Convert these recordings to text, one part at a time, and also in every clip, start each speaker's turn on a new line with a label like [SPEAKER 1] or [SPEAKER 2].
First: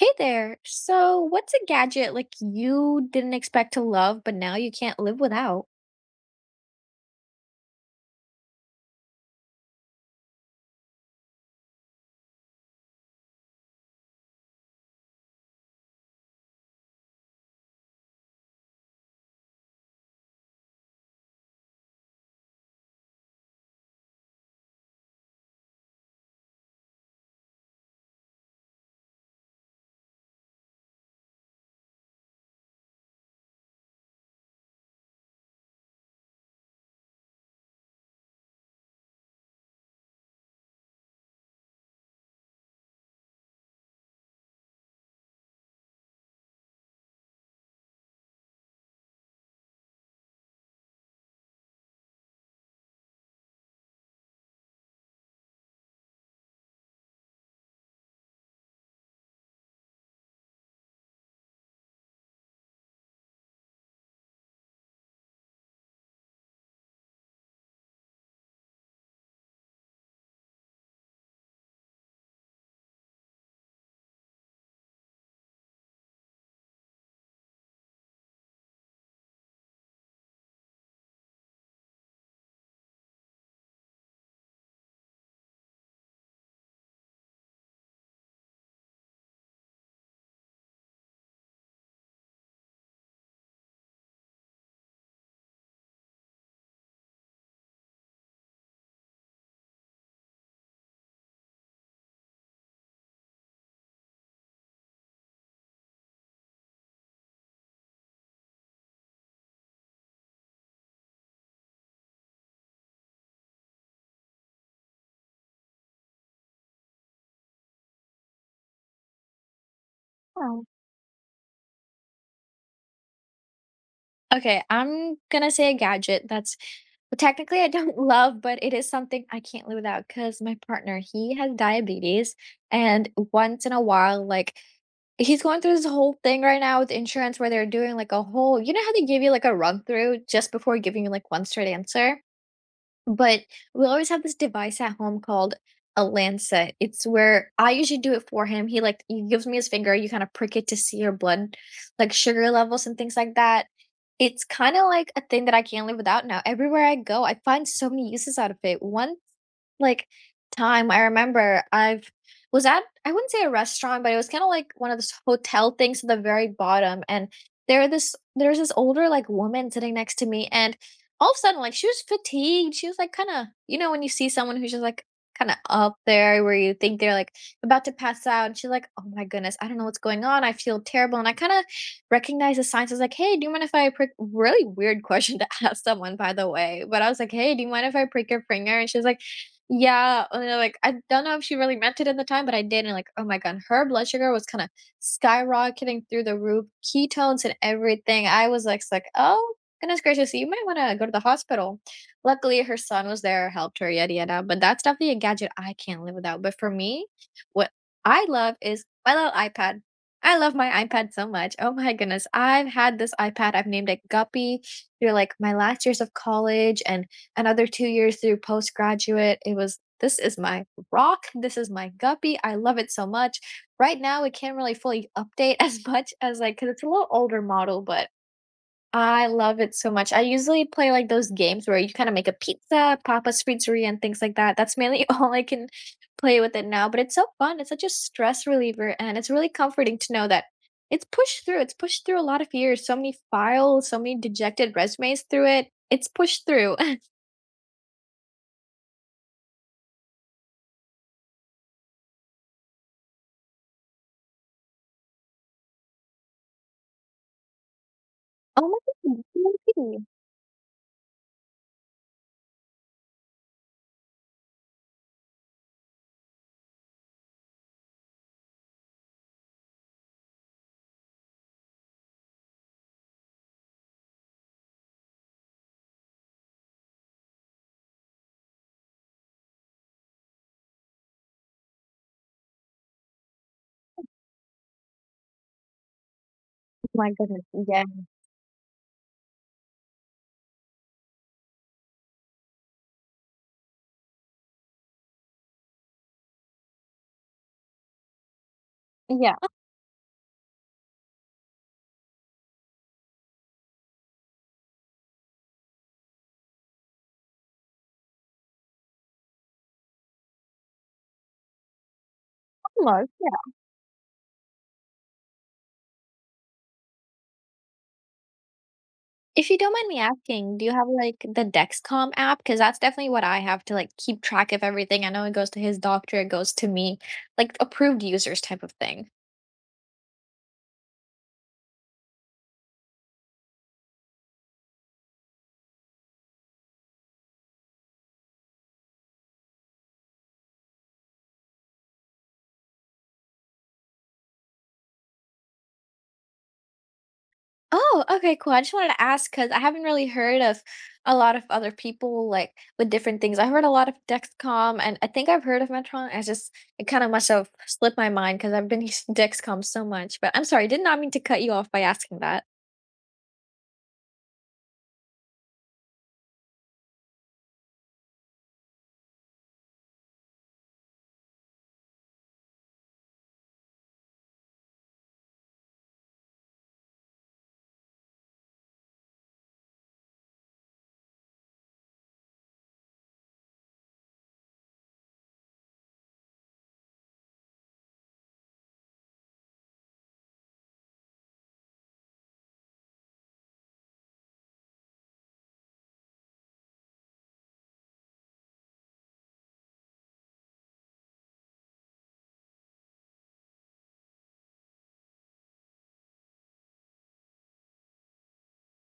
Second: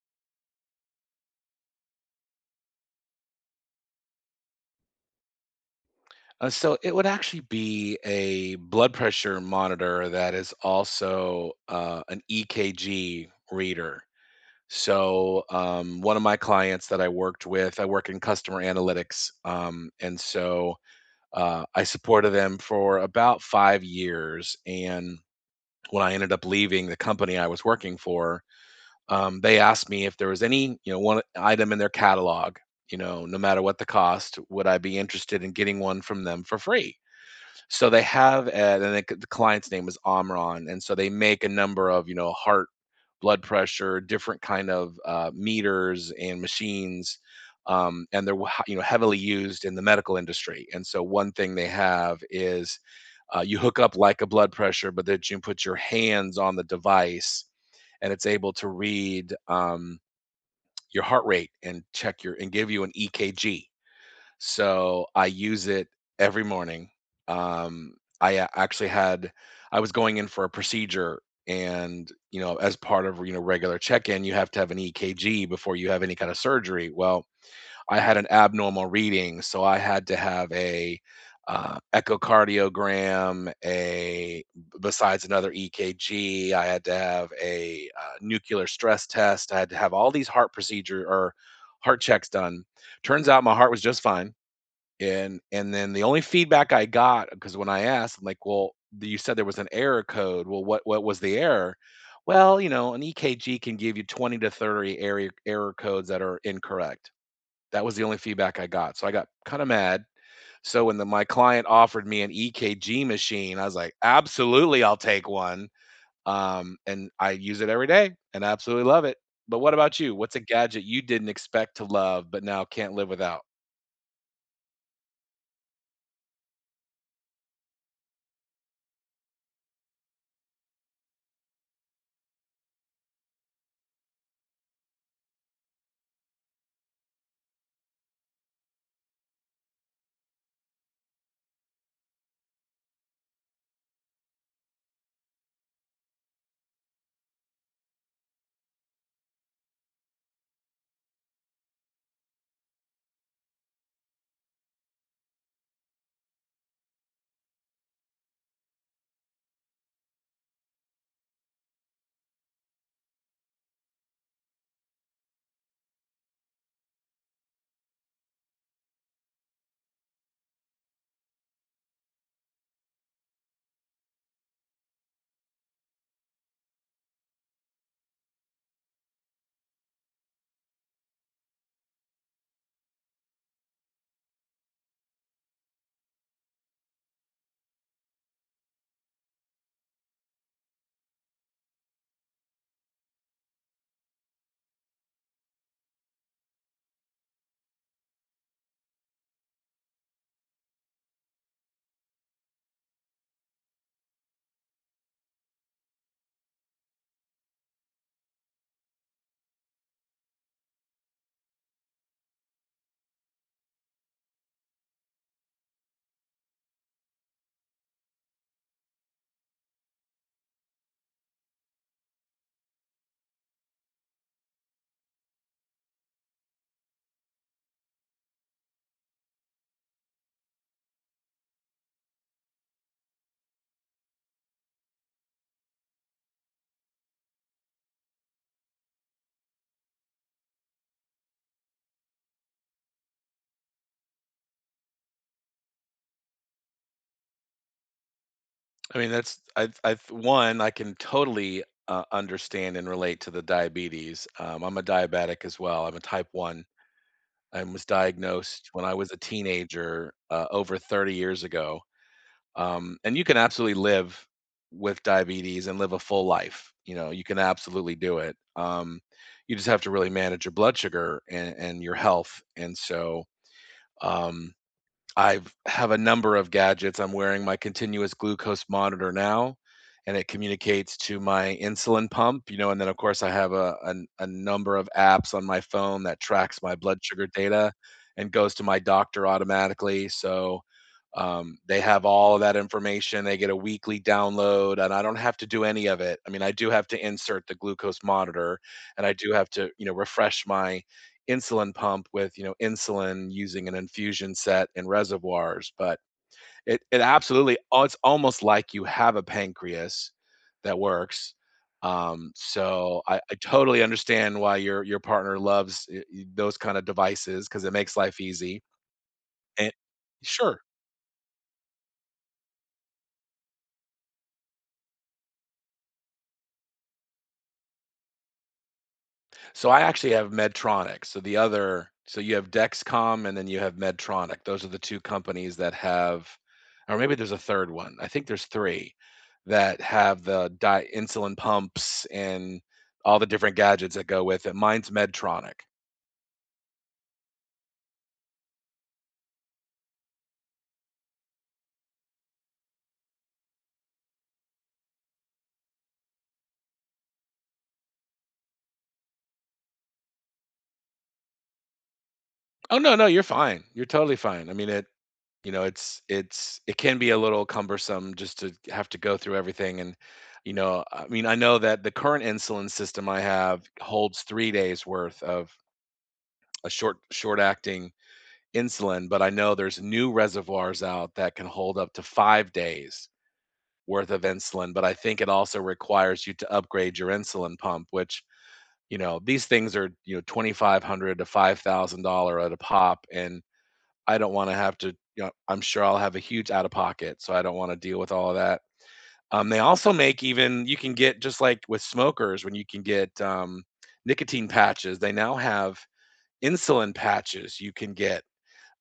[SPEAKER 1] Hey there. So, what's a gadget like you didn't expect to love, but now you can't live without?
[SPEAKER 2] So it would actually be a blood pressure monitor that is also an EKG reader. One of my clients that I worked with, I work in customer analytics, and so I supported them for about 5 years. And when I ended up leaving the company I was working for, they asked me if there was any, you know, one item in their catalog, you know, no matter what the cost, would I be interested in getting one from them for free? So they have, and then the client's name is Omron, and so they make a number of, you know, heart, blood pressure, different kind of meters and machines, and they're you know, heavily used in the medical industry. And so one thing they have is you hook up like a blood pressure, but that you put your hands on the device, and it's able to read your heart rate and check your and give you an EKG, so I use it every morning. Um, I actually had I was going in for a procedure, and you know, as part of you know regular check-in, you have to have an EKG before you have any kind of surgery. Well, I had an abnormal reading, so I had to have a echocardiogram, a besides another EKG, I had to have a nuclear stress test. I had to have all these heart procedure or heart checks done. Turns out my heart was just fine, and then the only feedback I got because when I asked, I'm like, "Well, th you said there was an error code. Well, what was the error?" "Well, you know, an EKG can give you 20 to 30 error codes that are incorrect." That was the only feedback I got, so I got kinda mad. So when the my client offered me an EKG machine, I was like, "Absolutely, I'll take one." And I use it every day and I absolutely love it. But what about you? What's a
[SPEAKER 1] Oh,
[SPEAKER 2] gadget you didn't expect to love but now can't live without?
[SPEAKER 1] okay, I'm gonna say a gadget that's, well, technically I don't love, but it is something I can't live without because my partner, he has diabetes, and once in a while, like, he's going through this whole thing right now with insurance where they're doing like a whole, you know how they give you like a run through just before giving you like one straight answer? But we always have this device at home called a lancet. It's where I usually do it for him. He gives me his finger, you kind of prick it to see your blood, like, sugar levels and things like that. It's kind of like a thing that I can't live without now. Everywhere I go, I find so many uses out of it. One, like, time, I remember I've was at I wouldn't say a restaurant, but it was kinda like one of those hotel things at the very bottom, and there's this older, like, woman sitting next to me, and all of a sudden, like, she was fatigued, she was, like, kinda, you know, when you see someone who's just, like, kinda up there where you think they're, like, about to pass out, and she's like, "Oh my goodness, I don't know what's going on, I feel terrible," and I kinda recognize the signs, I was like, "Hey, do you mind if I prick," really weird question to ask someone, by the way, but I was like, "Hey, do you mind if I prick your finger?" And she was like, yeah, and then, like, I don't know if she really meant it at the time, but I did, and, like, oh my god, her blood sugar was kinda skyrocketing through the roof, ketones and everything. I was like, s like, "Oh, goodness gracious, you might wanna go to the hospital." Luckily, her son was there, helped her, yada, yada, but that's definitely a gadget I can't live without. But for me, what I love is my little iPad. I love my iPad so much. Oh my goodness. I've had this iPad, I've named it Guppy. You're like, my last years of college, and another 2 years through postgraduate, it was, "This is my rock, this is my guppy, I love it so much." Right now, it can't really fully update as much as, like, cause it's a little older model, but I love it so much. I usually play, like, those games where you kinda make a pizza, Papa's Pizzeria, and things like that. That's mainly all I can play with it now, but it's so fun, it's such a stress reliever, and it's really comforting to know that it's pushed through a lot of years, so many files, so many dejected resumes through it. It's pushed through.
[SPEAKER 2] I mean, that's I one, I can totally understand and relate to the diabetes. I'm a diabetic as well. I'm a type one. I was
[SPEAKER 1] Oh
[SPEAKER 2] diagnosed
[SPEAKER 1] my
[SPEAKER 2] when I was a
[SPEAKER 1] goodness, really?
[SPEAKER 2] teenager over 30 years ago. And you can absolutely live with diabetes and live a full life. You know, you can absolutely do it. You just have to really manage your blood sugar and your health. And so, um, I have a number of gadgets. I'm wearing my continuous glucose monitor now, and it communicates to my insulin pump, you know, and then, of course, I have a number of apps on my phone that tracks my
[SPEAKER 1] Oh
[SPEAKER 2] blood
[SPEAKER 1] my
[SPEAKER 2] sugar
[SPEAKER 1] goodness,
[SPEAKER 2] data
[SPEAKER 1] yeah,
[SPEAKER 2] and goes to my doctor automatically, so, they have all of that information. They get a weekly download, and I don't have to do any of it. I mean, I do have to insert the glucose monitor, and I do
[SPEAKER 1] yeah,
[SPEAKER 2] have to, you know, refresh my insulin pump with, you know, insulin using an infusion set and reservoirs, but it absolutely al it's almost like you have a pancreas that works. Um, so
[SPEAKER 1] almost,
[SPEAKER 2] I I
[SPEAKER 1] yeah.
[SPEAKER 2] totally understand why your partner loves, those kinda devices because it makes life easy,
[SPEAKER 1] If you don't
[SPEAKER 2] and
[SPEAKER 1] mind me asking,
[SPEAKER 2] sure.
[SPEAKER 1] do you have, like, the Dexcom app? Because that's definitely what I have to, like, keep track of everything. I know it goes to his doctor, it goes to me, like, approved users type of thing.
[SPEAKER 2] So I actually have Medtronic. So the other, so you have Dexcom and then you have Medtronic. Those are the two companies that have, or maybe there's a third one. I think there's three that have the insulin pumps and all the different gadgets that go with it. Mine's Medtronic.
[SPEAKER 1] Oh, okay, cool. I just wanted to ask because I haven't really heard of a lot of other people, like, with different things. I heard a lot of Dexcom, and I think I've heard of Medtronic. I just, it kinda must have slipped my mind because 'cause I've been using Dexcom so much, but I'm sorry, did not mean to cut you off by asking that.
[SPEAKER 2] Oh no, you're fine. You're totally fine. I mean, it, you know, it's it can be a little cumbersome just to have to go through everything. And. You know, I mean, I know that the current insulin system I have holds 3 days worth of a short acting insulin, but I know there's new reservoirs out that can hold up to 5 days worth of insulin, but I think it also requires you to upgrade your insulin pump, which, you know, these things are, you know, 2500 to $5,000 at a pop, and I don't wanna have to you know, I'm sure I'll have a huge out of pocket, so I don't wanna deal with all of that. They also make even you can get just like with smokers when you can get, nicotine patches, they now have insulin patches you can get.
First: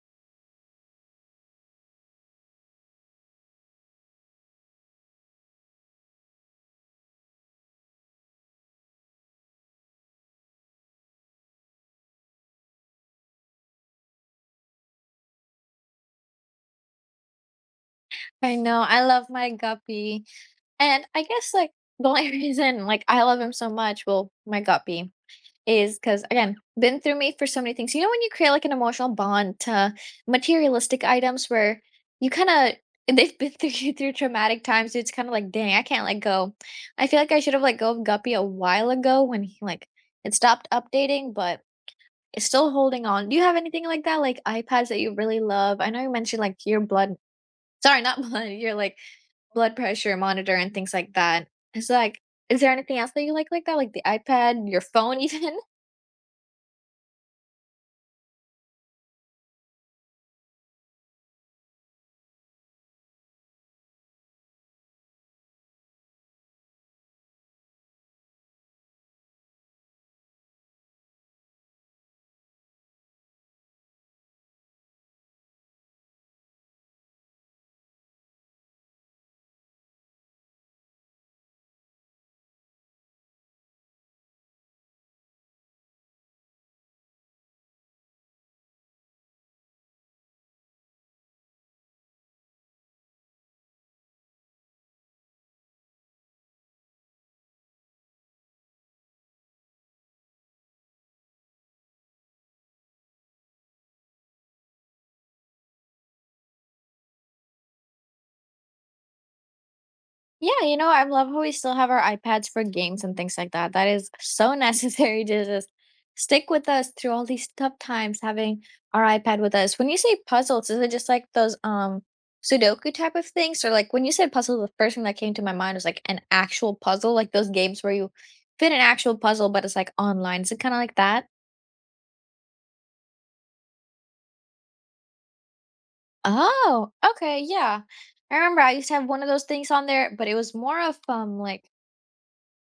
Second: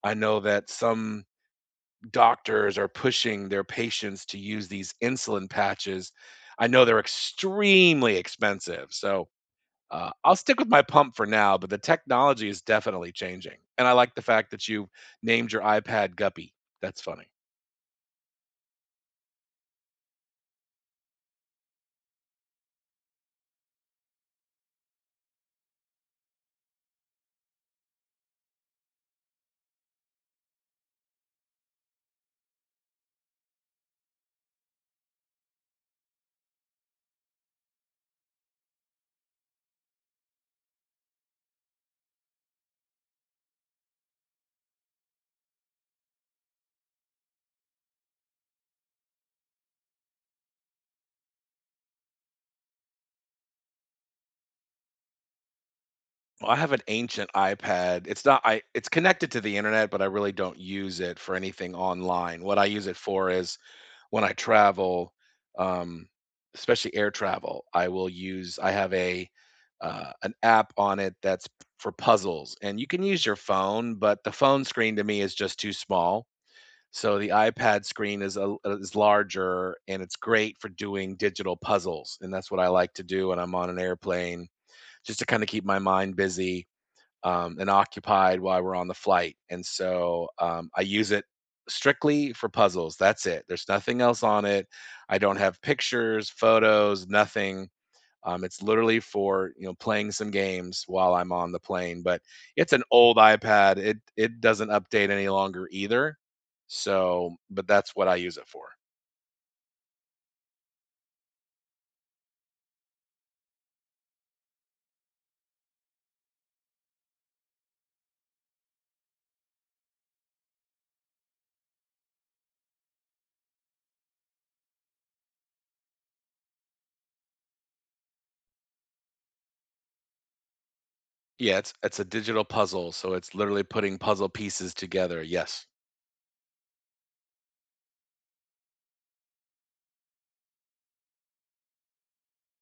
[SPEAKER 2] I know that some doctors are pushing their patients to use these insulin patches. I know they're extremely expensive, so, I'll stick with my pump for now, but the technology is definitely changing, and I like the fact that you named your iPad Guppy. That's funny.
[SPEAKER 1] I know, I love my guppy, and I guess, like, the only reason, like, I love him so much, well, my guppy, is because, again, been through me for so many things. You know when you create, like, an emotional bond to materialistic items where you kinda, they've been through you through traumatic times, it's kinda like, "Dang, I can't let go." I feel like I should have let go of Guppy a while ago when he, like, it stopped updating, but it's still holding on. Do you have anything like that, like, iPads that you really love? I know you mentioned, like, your blood, sorry, not blood, your, like, blood pressure monitor and things like that. It's like, is there anything else that you like that? Like the iPad, your phone even?
[SPEAKER 2] Well, I have an ancient iPad. It's not I it's connected to the internet, but I really don't use it for anything online. What I use it for is when I travel, um, especially air travel, I will use I have a an app on it that's for puzzles, and you can use your phone, but the phone screen to me is just too small. So the iPad screen is a, is larger, and it's great for doing digital puzzles, and that's what I like to do when I'm on an airplane, just to kind of keep my mind busy and occupied while we're on the flight. And so I use it strictly for puzzles. That's it. There's nothing else on it. I don't have pictures, photos, nothing. It's literally for you know playing some games while I'm on the plane. But it's an old iPad. It doesn't update any longer either. So, but that's what I use it for.
[SPEAKER 1] Yeah, you know, I love how we still have our iPads for games and things like that. That is so necessary to just stick with us through all these tough times having our iPad with us. When you say puzzles, is it just like those, um, Sudoku type of things? Or like, when you said puzzle, the first thing that came to my mind was like an actual puzzle, like those games where you fit an actual puzzle, but it's like online. Is it kind of like that?
[SPEAKER 2] Yeah, it's a digital puzzle. So it's literally putting puzzle pieces together. Yes.
[SPEAKER 1] Oh, okay, yeah. I remember I used to have one of those things on there, but it was more of, like,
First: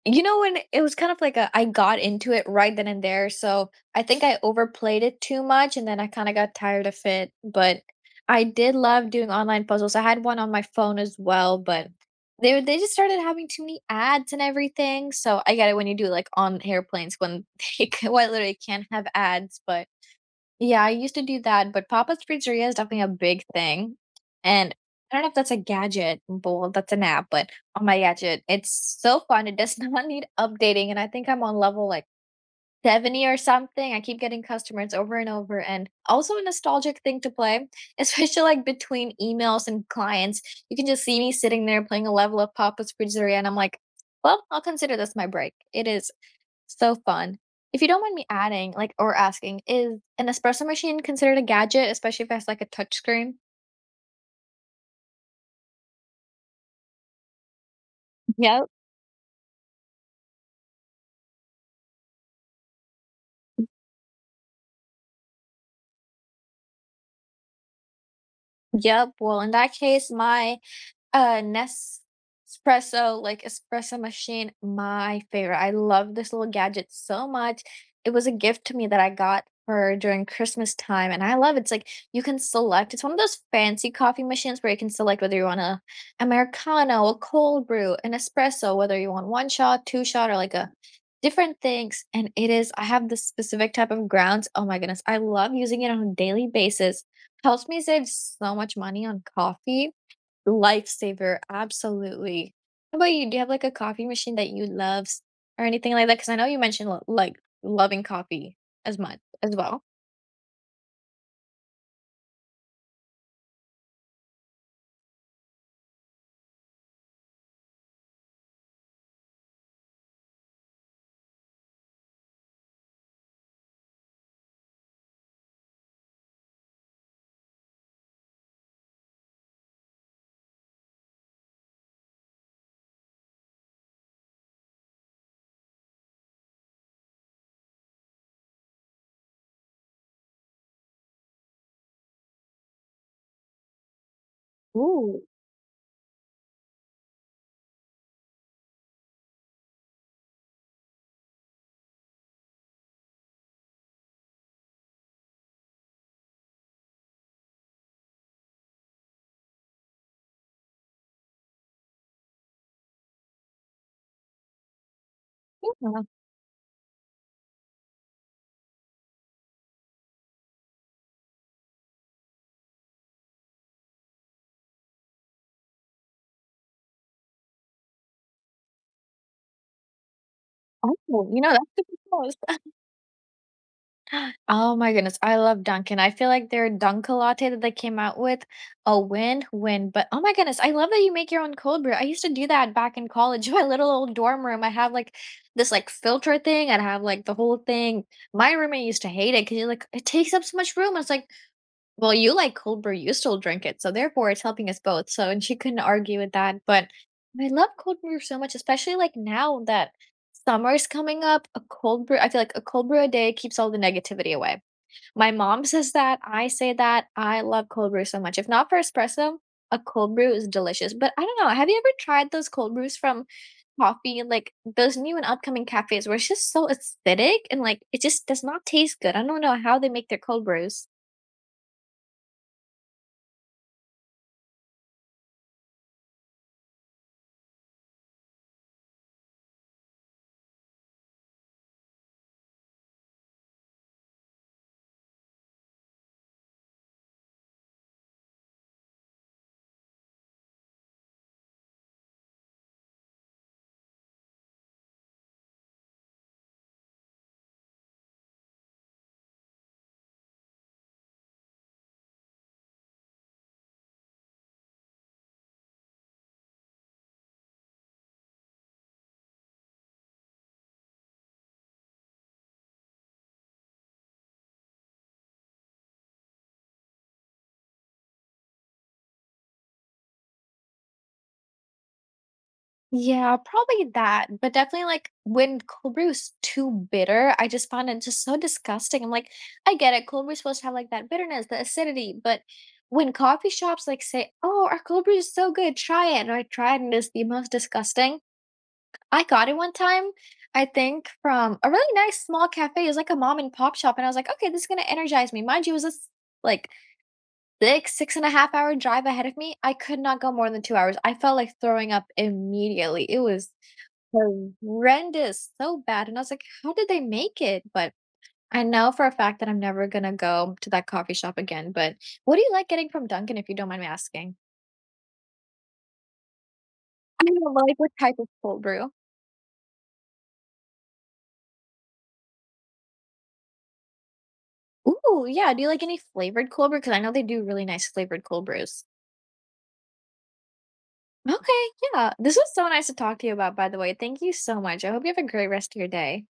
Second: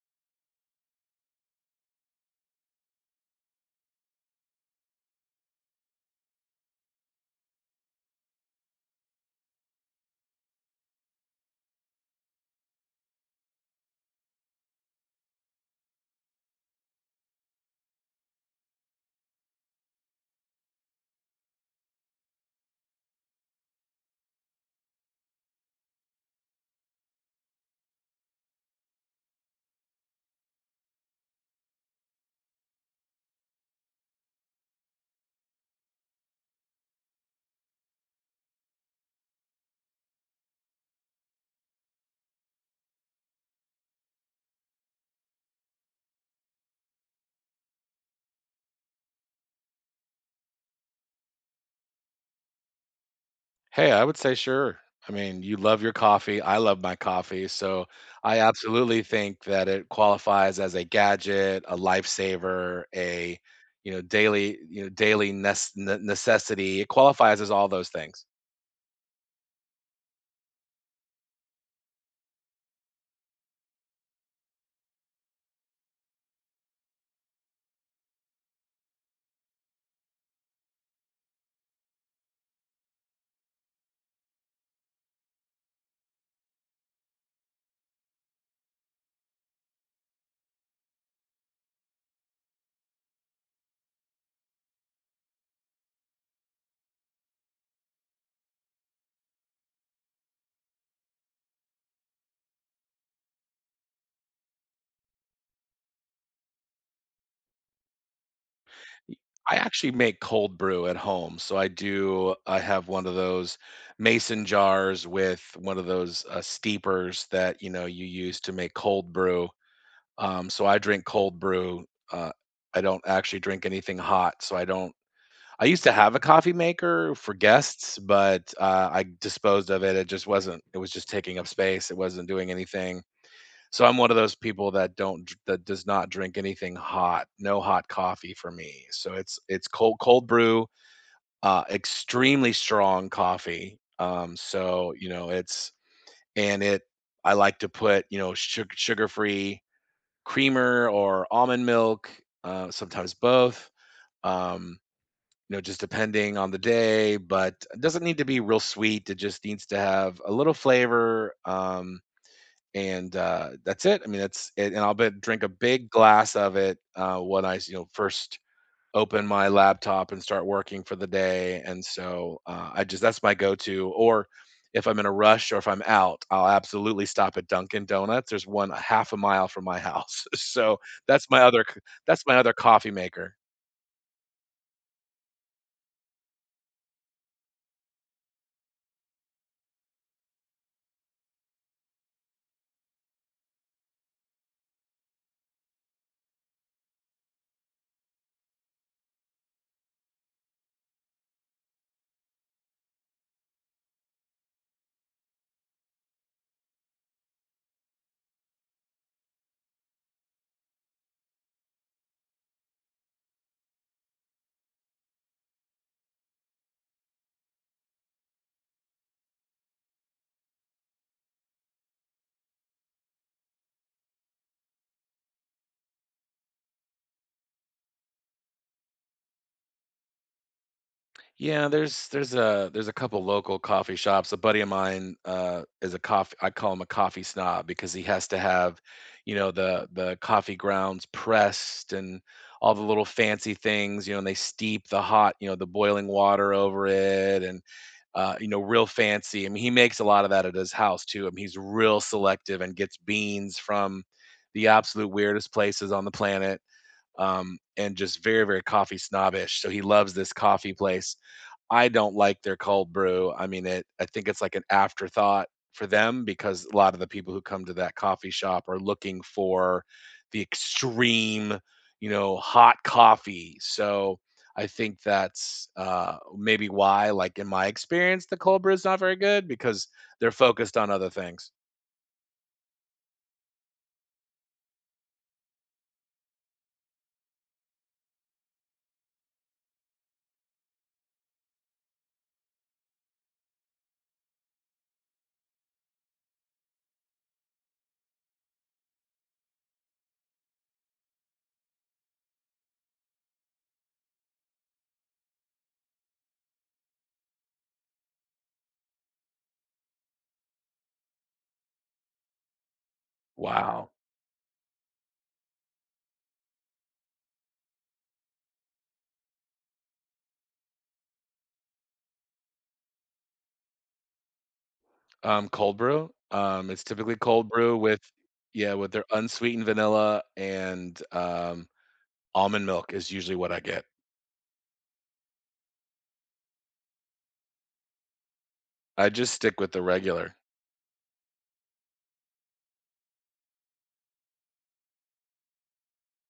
[SPEAKER 1] you know, when it was kind of like a, I got into it right then and there, so I think I overplayed it too much, and then I kinda got tired of it, but I did love doing online puzzles. I had one on my phone as well, but they just started having too many ads and everything, so I get it when you do, like, on airplanes when they, well, literally can't have ads, but yeah, I used to do that, but Papa's Pizzeria is definitely a big thing. And I don't know if that's a gadget, but, well, that's an app, but on my gadget, it's so fun. It does not need updating. And I think I'm on level like 70 or something. I keep getting customers over and over. And also a nostalgic thing to play, especially like between emails and clients. You can just see me sitting there playing a level of Papa's Pizzeria. And I'm like, well, I'll consider this my break. It is so fun. If you don't mind me adding, like, or asking, is an espresso machine considered a gadget, especially if it has like a touch screen?
[SPEAKER 2] Hey, I would say sure. I mean, you love your coffee. I love my coffee. So I
[SPEAKER 1] Yep,
[SPEAKER 2] absolutely think that it qualifies as a gadget, a lifesaver, a you know daily necessity. It qualifies as all those things.
[SPEAKER 1] yep. Well, in that case, my Nespresso, like, espresso machine, my favorite. I love this little gadget so much. It was a gift to me that I got for during Christmas time, and I love it. It's like you can select, it's one of those fancy coffee machines where you can select whether you want a Americano, a cold brew, an espresso, whether you want one shot, two shot, or like a different things. And it is, I have this specific type of grounds. Oh my goodness. I love using it on a daily basis. Helps me save so much money on coffee. Lifesaver, absolutely. How about you? Do you have, like, a coffee machine that you loves or anything like that? Because I know you mentioned, l, like, loving coffee as
[SPEAKER 2] Y-
[SPEAKER 1] much as
[SPEAKER 2] I
[SPEAKER 1] well.
[SPEAKER 2] actually make cold brew at home, so I do. I have one of those mason jars with one of those steepers that you know you use to make cold brew. So I drink cold brew. Uh, I don't actually drink anything hot, so I don't. I used to have a coffee maker for guests, but I disposed of it. It just wasn't. It was just taking up space. It wasn't doing anything. So I'm one of those people that don't dr- that does not drink anything hot. No hot coffee for me. So it's cold brew, extremely strong coffee. So you
[SPEAKER 1] Ooh,
[SPEAKER 2] know it's and it. I like to put you know sugar free creamer or almond milk, sometimes both. Um, you know, just depending on the day, but it doesn't need to be real sweet. It just needs to have a little flavor. And that's it. I mean, that's it. And I'll be, drink a big
[SPEAKER 1] yeah.
[SPEAKER 2] glass of it when I, you know, first open my laptop and start working for the day. And so I just that's my go-to. Or if I'm in a rush or if I'm out, I'll absolutely stop at Dunkin' Donuts. There's one a half a mile from my house, so
[SPEAKER 1] Oh,
[SPEAKER 2] that's
[SPEAKER 1] you
[SPEAKER 2] my
[SPEAKER 1] know, that's super
[SPEAKER 2] that's
[SPEAKER 1] close.
[SPEAKER 2] my other coffee maker.
[SPEAKER 1] Oh my goodness, I love Dunkin'. I feel like their Dunka latte that they came out with, a win, win, but oh my goodness, I love that you make your own cold brew. I used to do that back in college, in my little old dorm room. I have, like, this, like, filter thing, I'd have, like, the whole thing. My roommate used to hate it 'cause he's like, "It takes up so much room." I was like, well, you like cold brew, you still drink it, so therefore it's helping us both, so, and she couldn't argue with that, but I love cold brew so much, especially, like, now that summer is coming up, a cold brew, I feel like a cold brew a day keeps all the negativity away. My mom says that, I say that, I love cold brew so much. If not for espresso, a cold brew is delicious, but I don't know, have you ever tried those cold brews from coffee, like, those new and upcoming cafes where it's just so acidic and, like, it just does not taste good, I don't know how they make their cold brews.
[SPEAKER 2] Yeah, there's a couple local coffee shops. A buddy of mine is a coffee. I call him a coffee snob because he has to have, you know, the coffee grounds pressed and all the little fancy things. You know, and they steep the hot, you know, the boiling water over it, and you know, real fancy. I mean, he makes a lot of that at his house too. I mean, he's real selective and gets beans from the absolute weirdest places on the planet. And just very, very coffee snobbish. So he loves this coffee place I don't like their cold brew. I mean, it I think it's like an afterthought for them because a lot of the people who come to that coffee shop are looking for the extreme, you know, hot coffee. So I think that's maybe why, like in my experience, the cold brew is not very good because they're focused on other things.
[SPEAKER 1] Yeah, probably that, but definitely, like, when cold brew is too bitter, I just find it just so disgusting. I'm like, I get it, cold brew is supposed to have, like, that bitterness, the acidity, but when coffee shops, like, say, "Oh, our cold brew is so good, try it," and I try it, and it's the most disgusting. I got it one time, I think, from a really nice small cafe, it was like a mom and pop shop, and I was like, "Okay, this is gonna energize me." Mind you, it was this, like, 6.5 hour drive ahead of me, I could not go more than 2 hours. I felt like throwing up immediately, it was
[SPEAKER 2] Wow.
[SPEAKER 1] horrendous, so bad, and I was like, "How did they make it?" But I know for a fact that I'm never gonna go to that coffee shop again, but what do you like getting from Dunkin', if you don't mind me asking?
[SPEAKER 2] Cold brew. It's typically
[SPEAKER 1] I
[SPEAKER 2] cold
[SPEAKER 1] don't like,
[SPEAKER 2] brew
[SPEAKER 1] what
[SPEAKER 2] with,
[SPEAKER 1] type of cold
[SPEAKER 2] yeah,
[SPEAKER 1] brew?
[SPEAKER 2] with their unsweetened vanilla and almond milk is usually what I get.
[SPEAKER 1] Ooh, yeah, do you like any flavored cold brew? Because I know they do really nice flavored cold brews.
[SPEAKER 2] I just stick with the regular.
[SPEAKER 1] Okay, yeah, this was so nice to talk to you about, by the way, thank you so much, I hope you have a great rest of your day.